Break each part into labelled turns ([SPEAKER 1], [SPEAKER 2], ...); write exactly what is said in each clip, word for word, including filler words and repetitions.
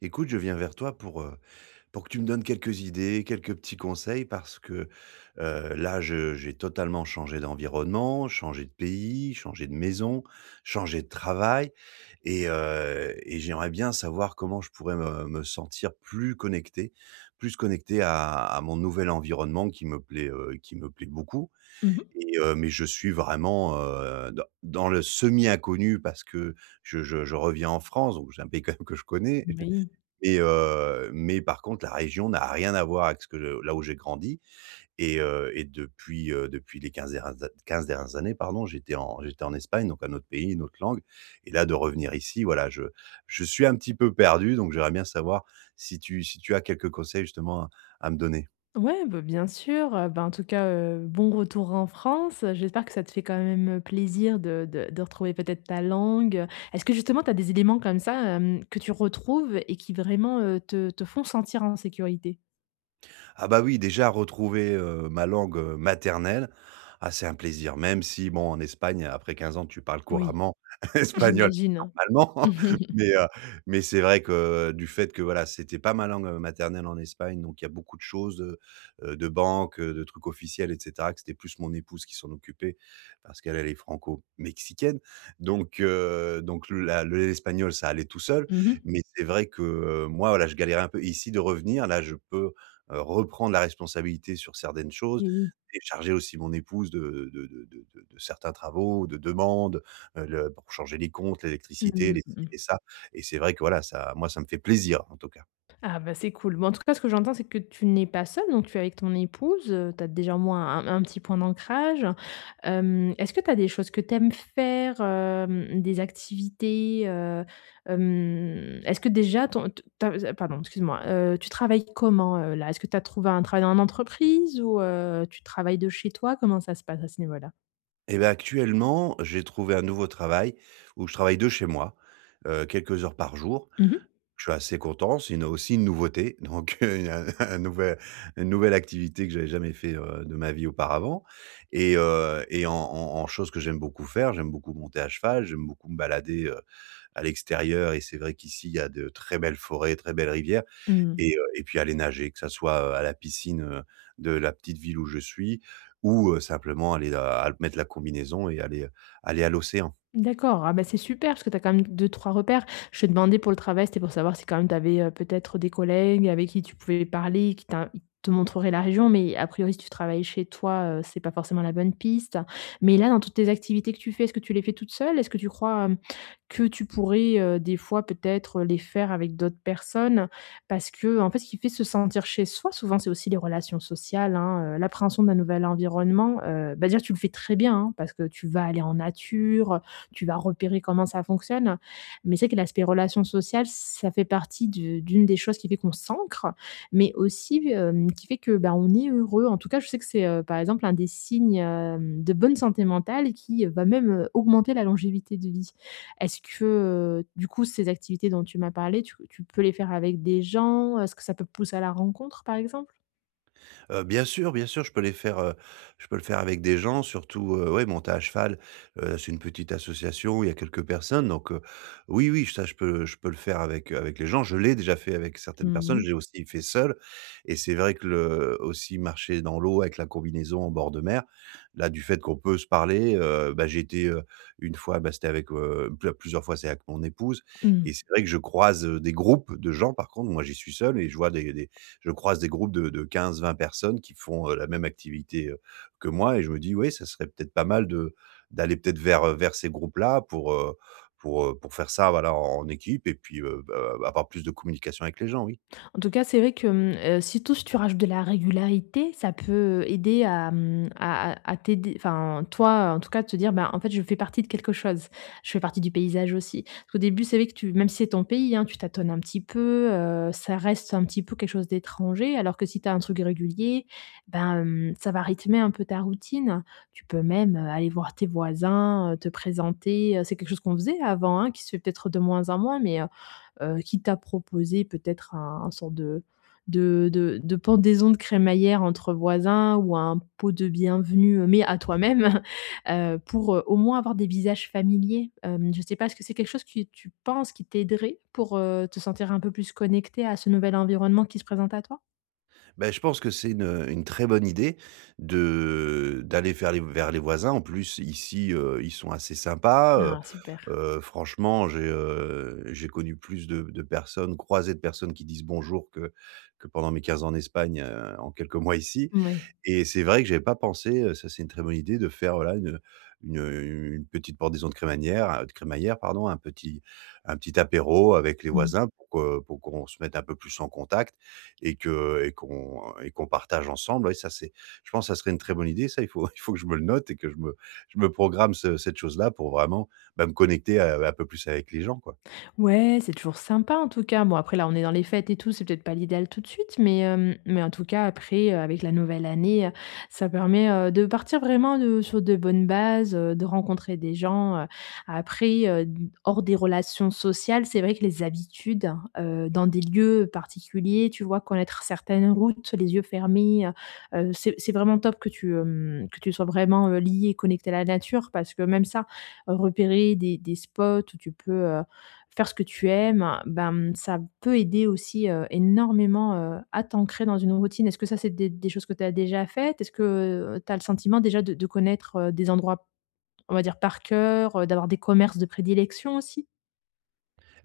[SPEAKER 1] Écoute, je viens vers toi pour, heu, pour que tu me donnes quelques idées, quelques petits conseils parce que, heu, là, je j'ai totalement changé d'environnement, changé de pays, changé de maison, changé de travail et heu et j'aimerais bien savoir comment je pourrais me me sentir plus connecté plus connecté à à mon nouvel environnement qui me plaît, heu, qui me plaît beaucoup
[SPEAKER 2] Mmh mh.
[SPEAKER 1] et heu, mais je suis vraiment, heu, dans dans le semi inconnu parce que je je je reviens en France, donc c'est un pays quand même que je connais.
[SPEAKER 2] Oui.
[SPEAKER 1] Mais, heu, mais par contre, la région n'a rien à voir avec ce que je là où j'ai grandi. Et heu et depuis, heu, depuis les 15 derni quinze dernières années, pardon, j'étais en j'étais en Espagne, donc un autre pays, une autre langue. Et là, de revenir ici, voilà, je je suis un petit peu perdu, donc j'aimerais bien savoir si tu si tu as quelques conseils justement à à me donner?
[SPEAKER 2] Ouais, bah, bien sûr, heu, bah, en tout cas, heu, bon retour en France. J'espère que ça te fait quand même, heu, plaisir de de de retrouver peut-être ta langue. Est-ce que justement tu as des éléments comme ça, hem, que tu retrouves et qui vraiment, heu, te te font sentir en sécurité?
[SPEAKER 1] Ah bah oui, déjà retrouver, heu, ma langue, heu, maternelle, ah c'est un plaisir. Même si bon, en Espagne, après quinze ans, tu parles
[SPEAKER 2] Oui.
[SPEAKER 1] couramment espagnol
[SPEAKER 2] J'imagine.
[SPEAKER 1] normalement,
[SPEAKER 2] Mmh
[SPEAKER 1] mais, heu, mais c'est vrai que, euh, du fait que voilà, c'était pas ma langue, heu, maternelle en Espagne, donc il y a beaucoup de choses, de heu, de banques, heu, de trucs officiels et cetera, que c'était plus mon épouse qui s'en occupait parce qu'elle, elle est franco-mexicaine, donc, heu, donc le la le l'espagnol, ça allait tout seul,
[SPEAKER 2] mh.
[SPEAKER 1] mais c'est vrai que, heu, moi, voilà, je galérais un peu. Et ici, de revenir, là, je peux heu, reprendre la responsabilité sur certaines choses,
[SPEAKER 2] Et oui.
[SPEAKER 1] et charger aussi mon épouse de de de de de de certains travaux, de demandes, heu, le pour changer les comptes, l'électricité,
[SPEAKER 2] Mmh
[SPEAKER 1] les ci
[SPEAKER 2] mh.
[SPEAKER 1] et ça et c'est vrai que voilà, ça moi, ça me fait plaisir, en tout cas.
[SPEAKER 2] Ah bah, c'est cool. Bon, en tout cas, ce que j'entends, c'est que tu n'es pas seule, donc tu es avec ton épouse, heu, tu as déjà au moins un un petit point d'ancrage. Hem, est-ce que tu as des choses que tu aimes faire, hem, des activités, heu, hem, est-ce que déjà ton t ta z pardon, excuse-moi, heu, tu travailles comment, heu, là? Est-ce que tu as trouvé un travail en entreprise ou, heu, tu travailles de chez toi? Comment ça se passe à ce niveau-là?
[SPEAKER 1] Et bah, actuellement, j'ai trouvé un nouveau travail où je travaille de chez moi, heu, quelques heures par jour.
[SPEAKER 2] Mmh.
[SPEAKER 1] Je suis assez content, c'est une aussi une nouveauté, donc heu, un nouvel une nouvelle activité que j'avais jamais fait, heu, de ma vie auparavant et heu et en en en chose que j'aime beaucoup faire, j'aime beaucoup monter à cheval, j'aime beaucoup me balader, heu, à l'extérieur et c'est vrai qu'ici, il y a de très belles forêts, très belles rivières et heu et puis aller nager, que ça soit, heu, à la piscine, heu, de la petite ville où je suis ou heu, simplement aller à à mettre la combinaison et aller, euh, aller à l'océan.
[SPEAKER 2] D'accord, ah bah, c'est super parce que tu as quand même deux trois repères. Je te demandais pour le travail, c'était pour savoir si quand même tu avais, peut-être des collègues avec qui tu pouvais parler, qui t'in te montreraient la région, mais a priori, si tu travailles chez toi, heu, c'est pas forcément la bonne piste. Mais là, dans toutes tes activités que tu fais, est-ce que tu les fais toute seule? Est-ce que tu crois, hem, que tu pourrais, heu, des fois peut-être, les faire avec d'autres personnes? Parce que en fait, ce qui fait se sentir chez soi, souvent, c'est aussi les relations sociales, hein, heu, l'appréhension d'un nouvel environnement, heu, bah, dire tu le fais très bien, hein, parce que tu vas aller en nature, tu vas repérer comment ça fonctionne. Mais c'est que l'aspect relation sociale, ça fait partie de d'une des choses qui fait qu'on s'ancre, mais aussi, hem, qui fait que, bah, on est heureux. En tout cas, je sais que c'est, heu, par exemple, un des signes, hem, de bonne santé mentale qui va même, heu, augmenter la longévité de vie. Est-ce que, heu, du coup, ces activités dont tu m'as parlé, tu tu peux les faire avec des gens? Est-ce que ça peut pousser à la rencontre, par exemple?
[SPEAKER 1] Heu, bien sûr, bien sûr, je peux les faire, heu, je peux le faire avec des gens, surtout, heu, ouais, monter à cheval, heu, c'est une petite association, où il y a quelques personnes donc heu, oui, oui, ça je peux je peux le faire avec, avec les gens. Je l'ai déjà fait avec certaines personnes,
[SPEAKER 2] Mmh.
[SPEAKER 1] j'ai aussi fait seul et c'est vrai que le aussi marcher dans l'eau avec la combinaison en bord de mer, là, du fait qu'on peut se parler, heu, bah, j'ai été, heu, une fois, bah, c'était avec, heu, ple plusieurs fois, c'est avec mon épouse et c'est vrai que je croise, heu, des groupes de gens, par contre, moi, j'y suis seul et je vois des des je croise des groupes de de quinze vingt personnes qui font, heu, la même activité, heu, que moi et je me dis: «Oui, ça serait peut-être pas mal de d'aller peut-être vers, vers ces groupes-là pour, heu, pour, heu, pour faire ça, voilà, en en équipe et puis, heu, bah, avoir plus de communication avec les gens», oui.
[SPEAKER 2] En tout cas, c'est vrai que, mmh, heu, surtout si tu rajoutes de la régularité, ça peut aider à, mmh, à à à t'aider enfin, toi, en tout cas, de te dire: «Ben, en fait, je fais partie de quelque chose. Je fais partie du paysage aussi». Parce qu'au début, c'est vrai que tu même si c'est ton pays, hein, tu tâtonnes un petit peu, heu, ça reste un petit peu quelque chose d'étranger. Alors que si tu as un truc régulier, ben, hem, ça va rythmer un peu ta routine. Tu peux même, heu, aller voir tes voisins, heu, te présenter, heu, c'est quelque chose qu'on faisait avant, hein, qui se fait peut-être de moins en moins, mais heu, qui t'a proposé peut-être un un sorte de de de de pendaison de crémaillère entre voisins ou un pot de bienvenue, heu, mais à toi-même, heu, pour, heu, au moins avoir des visages familiers. Hem, je ne sais pas, est-ce que c'est quelque chose que tu penses qui t'aiderait pour, heu, te sentir un peu plus connecté à ce nouvel environnement qui se présente à toi?
[SPEAKER 1] Ben je pense que c'est une, une très bonne idée de d'aller faire les vers les voisins. En plus, ici, heu, ils sont assez sympas, heu
[SPEAKER 2] Ah super.
[SPEAKER 1] heu, franchement, j'ai, heu, j'ai connu plus de de personnes, croisé de personnes qui disent «bonjour» que que pendant mes quinze ans en Espagne, heu, en quelques mois ici.
[SPEAKER 2] Oui.
[SPEAKER 1] Et c'est vrai que j'avais pas pensé, heu, ça c'est une très bonne idée de faire, voilà, une, une, heu, une petite pendaison de crémaillère, heu, de crémaillère pardon, un petit un petit apéro avec les voisins pour que pour qu'on se mette un peu plus en contact et que et qu'on et qu'on partage ensemble. Ouais, ça c'est je pense que ça serait une très bonne idée ça, il faut il faut que je me le note et que je me je me programme ce cette chose-là pour vraiment, bah, me connecter, heu, un peu plus avec les gens, quoi.
[SPEAKER 2] Ouais, c'est toujours sympa en tout cas. Bon, après là, on est dans les fêtes et tout, c'est peut-être pas l'idéal tout de suite, mais, hem, mais en tout cas après, heu, avec la nouvelle année, heu, ça permet, heu, de partir vraiment de sur de bonnes bases, heu, de rencontrer des gens, heu. Après, heu, hors des relations sociales, c'est vrai que les habitudes, heu, dans des lieux particuliers, tu vois? Connaître certaines routes, les yeux fermés, heu, c'est c'est vraiment top que tu, hem, que tu sois vraiment, heu, lié et connecté à la nature parce que même ça, heu, repérer des des spots où tu peux, euh, faire ce que tu aimes, ben, ça peut aider aussi, heu, énormément, heu, à t'ancrer dans une routine. Est-ce que ça, c'est des des choses que tu as déjà faites? Est-ce que, heu, tu as le sentiment déjà de de connaître, heu, des endroits, on va dire, par cœur, heu, d'avoir des commerces de prédilection aussi?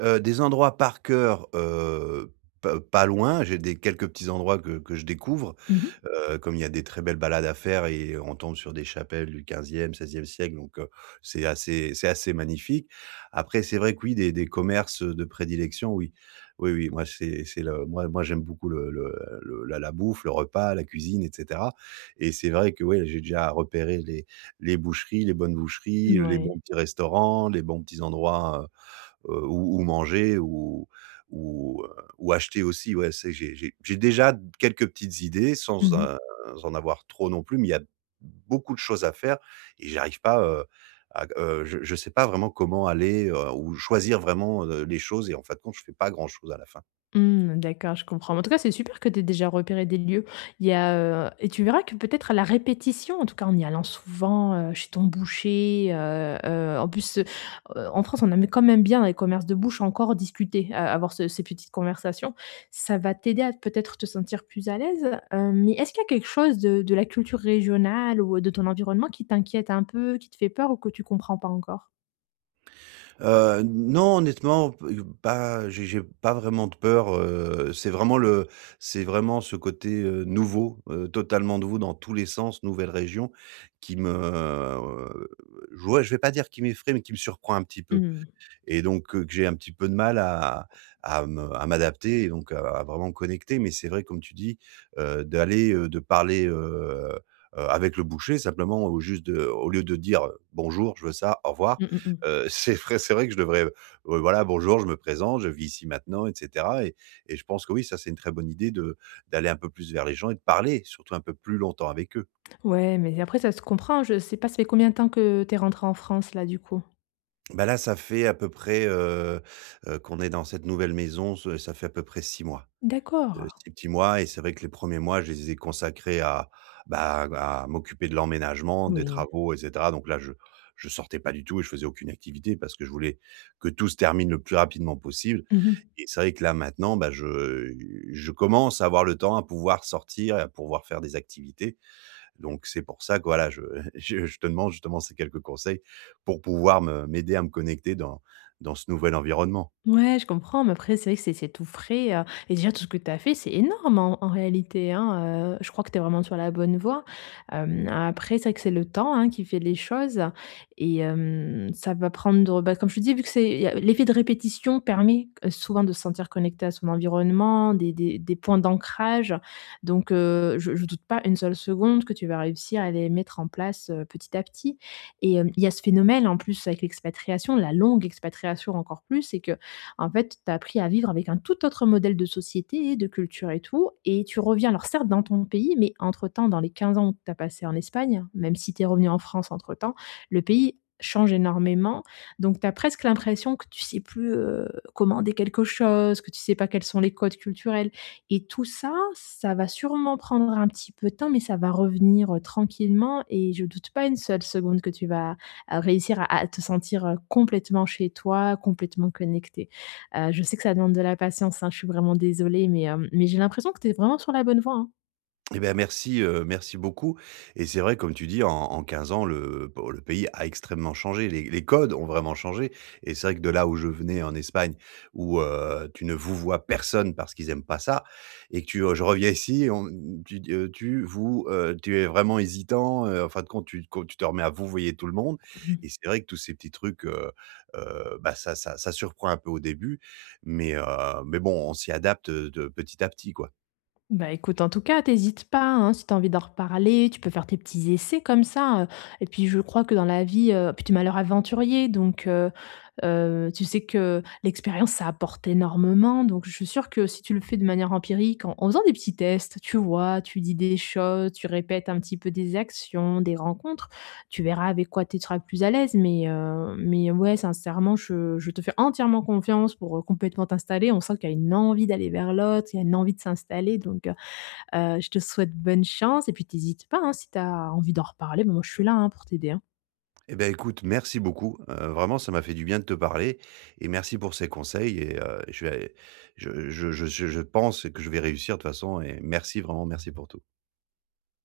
[SPEAKER 1] Heu, des endroits par cœur, heu, p pas loin, j'ai des quelques petits endroits que que je découvre.
[SPEAKER 2] Mmh mh.
[SPEAKER 1] Heu, comme il y a des très belles balades à faire et on tombe sur des chapelles du quinzième siècle, donc heu, c'est assez c'est assez magnifique. Après, c'est vrai que oui, des des commerces de prédilection, oui. Oui, oui, moi, c'est c'est le moi moi, j'aime beaucoup le le le la la bouffe, le repas, la cuisine et cetera et c'est vrai que, oui, j'ai déjà repéré les les boucheries, les bonnes boucheries, les bons petits restaurants, les bons petits endroits, heu, ou ou manger ou ou, heu, ou acheter aussi. Ouais, c'est j'ai j'ai j'ai déjà quelques petites idées sans,
[SPEAKER 2] Mmh.
[SPEAKER 1] heu, en avoir trop non plus, mais il y a beaucoup de choses à faire et j'arrive pas, heu, à heu, je je sais pas vraiment comment aller, heu, ou choisir vraiment, heu, les choses et en fin de compte, je fais pas grand chose à la fin.
[SPEAKER 2] Mmh, d'accord, je comprends. En tout cas, c'est super que tu aies déjà repéré des lieux. Il y a, heu et tu verras que peut-être à la répétition, en tout cas en y allant souvent, heu, chez ton boucher, heu heu, en plus, heu, en France, on aime quand même bien dans les commerces de bouche encore discuter, heu, avoir ce ces petites conversations. Ça va t'aider à peut-être te sentir plus à l'aise, heu, mais est-ce qu'il y a quelque chose de de la culture régionale ou de ton environnement qui t'inquiète un peu, qui te fait peur ou que tu comprends pas encore?
[SPEAKER 1] Heu, non, honnêtement, p pas j'ai j'ai pas vraiment de peur, heu, c'est vraiment le c'est vraiment ce côté, heu, nouveau, heu, totalement nouveau dans tous les sens, nouvelle région qui me, heu, je ouais, je vais pas dire qui m'effraie, mais qui me surprend un petit peu
[SPEAKER 2] Mmh.
[SPEAKER 1] et donc heu, que j'ai un petit peu de mal à à me à m'adapter et donc à à vraiment connecter. Mais c'est vrai, comme tu dis, heu, d'aller, heu, de parler, heu heu, avec le boucher simplement au juste de au lieu de dire, «Bonjour, je veux ça, au revoir»,
[SPEAKER 2] Mmh mh, mmh.
[SPEAKER 1] heu, c'est vrai c'est vrai que je devrais, heu, voilà: «Bonjour, je me présente, je vis ici maintenant» et cetera et et je pense que oui, ça, c'est une très bonne idée de d'aller un peu plus vers les gens et de parler surtout un peu plus longtemps avec eux.
[SPEAKER 2] Ouais, mais après ça se comprend. Je sais pas, ça fait combien de temps que t'es es rentrée en France là, du coup?
[SPEAKER 1] Bah, là, ça fait à peu près, heu heu, qu'on est dans cette nouvelle maison, ce ça fait à peu près six mois. Heu,
[SPEAKER 2] D'accord.
[SPEAKER 1] six petits mois et c'est vrai que les premiers mois, je les ai consacrés à, bah, à m'occuper de l'emménagement, des
[SPEAKER 2] Oui.
[SPEAKER 1] travaux et cetera. Donc là, je je sortais pas du tout et je faisais aucune activité parce que je voulais que tout se termine le plus rapidement possible
[SPEAKER 2] Mmh.
[SPEAKER 1] et c'est vrai que là, maintenant, bah, je je commence à avoir le temps à pouvoir sortir et à pouvoir faire des activités. Donc c'est pour ça que, voilà, je je je te demande justement ces quelques conseils pour pouvoir me m'aider à me connecter dans dans ce nouvel environnement.
[SPEAKER 2] Ouais, je comprends, mais après, c'est vrai que c'est c'est tout frais, heu et déjà tout ce que tu as fait, c'est énorme en en réalité, hein, heu, je crois que tu es vraiment sur la bonne voie. Hem, après, c'est vrai que c'est le temps, hein, qui fait les choses et hem, ça va prendre, bah, comme je te dis, vu que c'est y a l'effet de répétition permet, heu, souvent de se sentir connecté à son environnement, des des des points d'ancrage donc heu, je ne doute pas une seule seconde que tu vas réussir à les mettre en place, heu, petit à petit et hem, il y a ce phénomène en plus avec l'expatriation, la longue expatriation encore plus, c'est que en fait, tu as appris à vivre avec un tout autre modèle de société, de culture et tout, et tu reviens alors certes dans ton pays, mais entre-temps, dans les quinze ans que tu as passé en Espagne, même si tu es revenu en France entre-temps, le pays change énormément. Donc, tu as presque l'impression que tu sais plus, heu, commander quelque chose, que tu sais pas quels sont les codes culturels et tout ça, ça va sûrement prendre un petit peu de temps, mais ça va revenir, heu, tranquillement et je doute pas une seule seconde que tu vas, heu, réussir à à te sentir, heu, complètement chez toi, complètement connecté. Heu, je sais que ça demande de la patience, hein, je suis vraiment désolée, mais, hem, mais j'ai l'impression que tu es vraiment sur la bonne voie, hein.
[SPEAKER 1] Eh ben, merci, heu, merci beaucoup et c'est vrai comme tu dis en en quinze ans le bon le pays a extrêmement changé, les les codes ont vraiment changé et c'est vrai que de là où je venais en Espagne où, heu, tu ne vous vois personne parce qu'ils aiment pas ça et que tu, je reviens ici, on tu d tu vous, heu, tu es vraiment hésitant, heu, en fin de compte tu con tu te remets à vous, voyez tout le monde
[SPEAKER 2] Mmh.
[SPEAKER 1] et c'est vrai que tous ces petits trucs, heu heu, bah, ça ça ça surprend un peu au début mais heu, mais bon on s'y adapte, de petit à petit, quoi.
[SPEAKER 2] Bah, écoute, en tout cas, tu pas, hein, si tu envie d'en reparler, tu peux faire tes petits essais comme ça, heu et puis je crois que dans la vie, heu puis tu es malheur aventurier donc, heu heu, tu sais que l'expérience, ça apporte énormément donc je suis sûre que si tu le fais de manière empirique, en en faisant des petits tests, tu vois? Tu dis des choses, tu répètes un petit peu des actions, des rencontres. Tu verras avec quoi tu seras le plus à l'aise, mais heu, mais ouais, sincèrement, je je te fais entièrement confiance pour, heu, complètement t'installer. On sent qu'il y a une envie d'aller vers l'autre, il y a une envie de s'installer, donc heu heu, je te souhaite bonne chance et puis tu pas, hein, si tu as envie d'en reparler, ben moi je suis là, hein, pour t'aider, hein.
[SPEAKER 1] Eh ben, écoute, merci beaucoup. Heu, vraiment, ça m'a fait du bien de te parler et merci pour ces conseils et heu, je vais je je je je pense que je vais réussir de toute façon et merci, vraiment merci pour tout.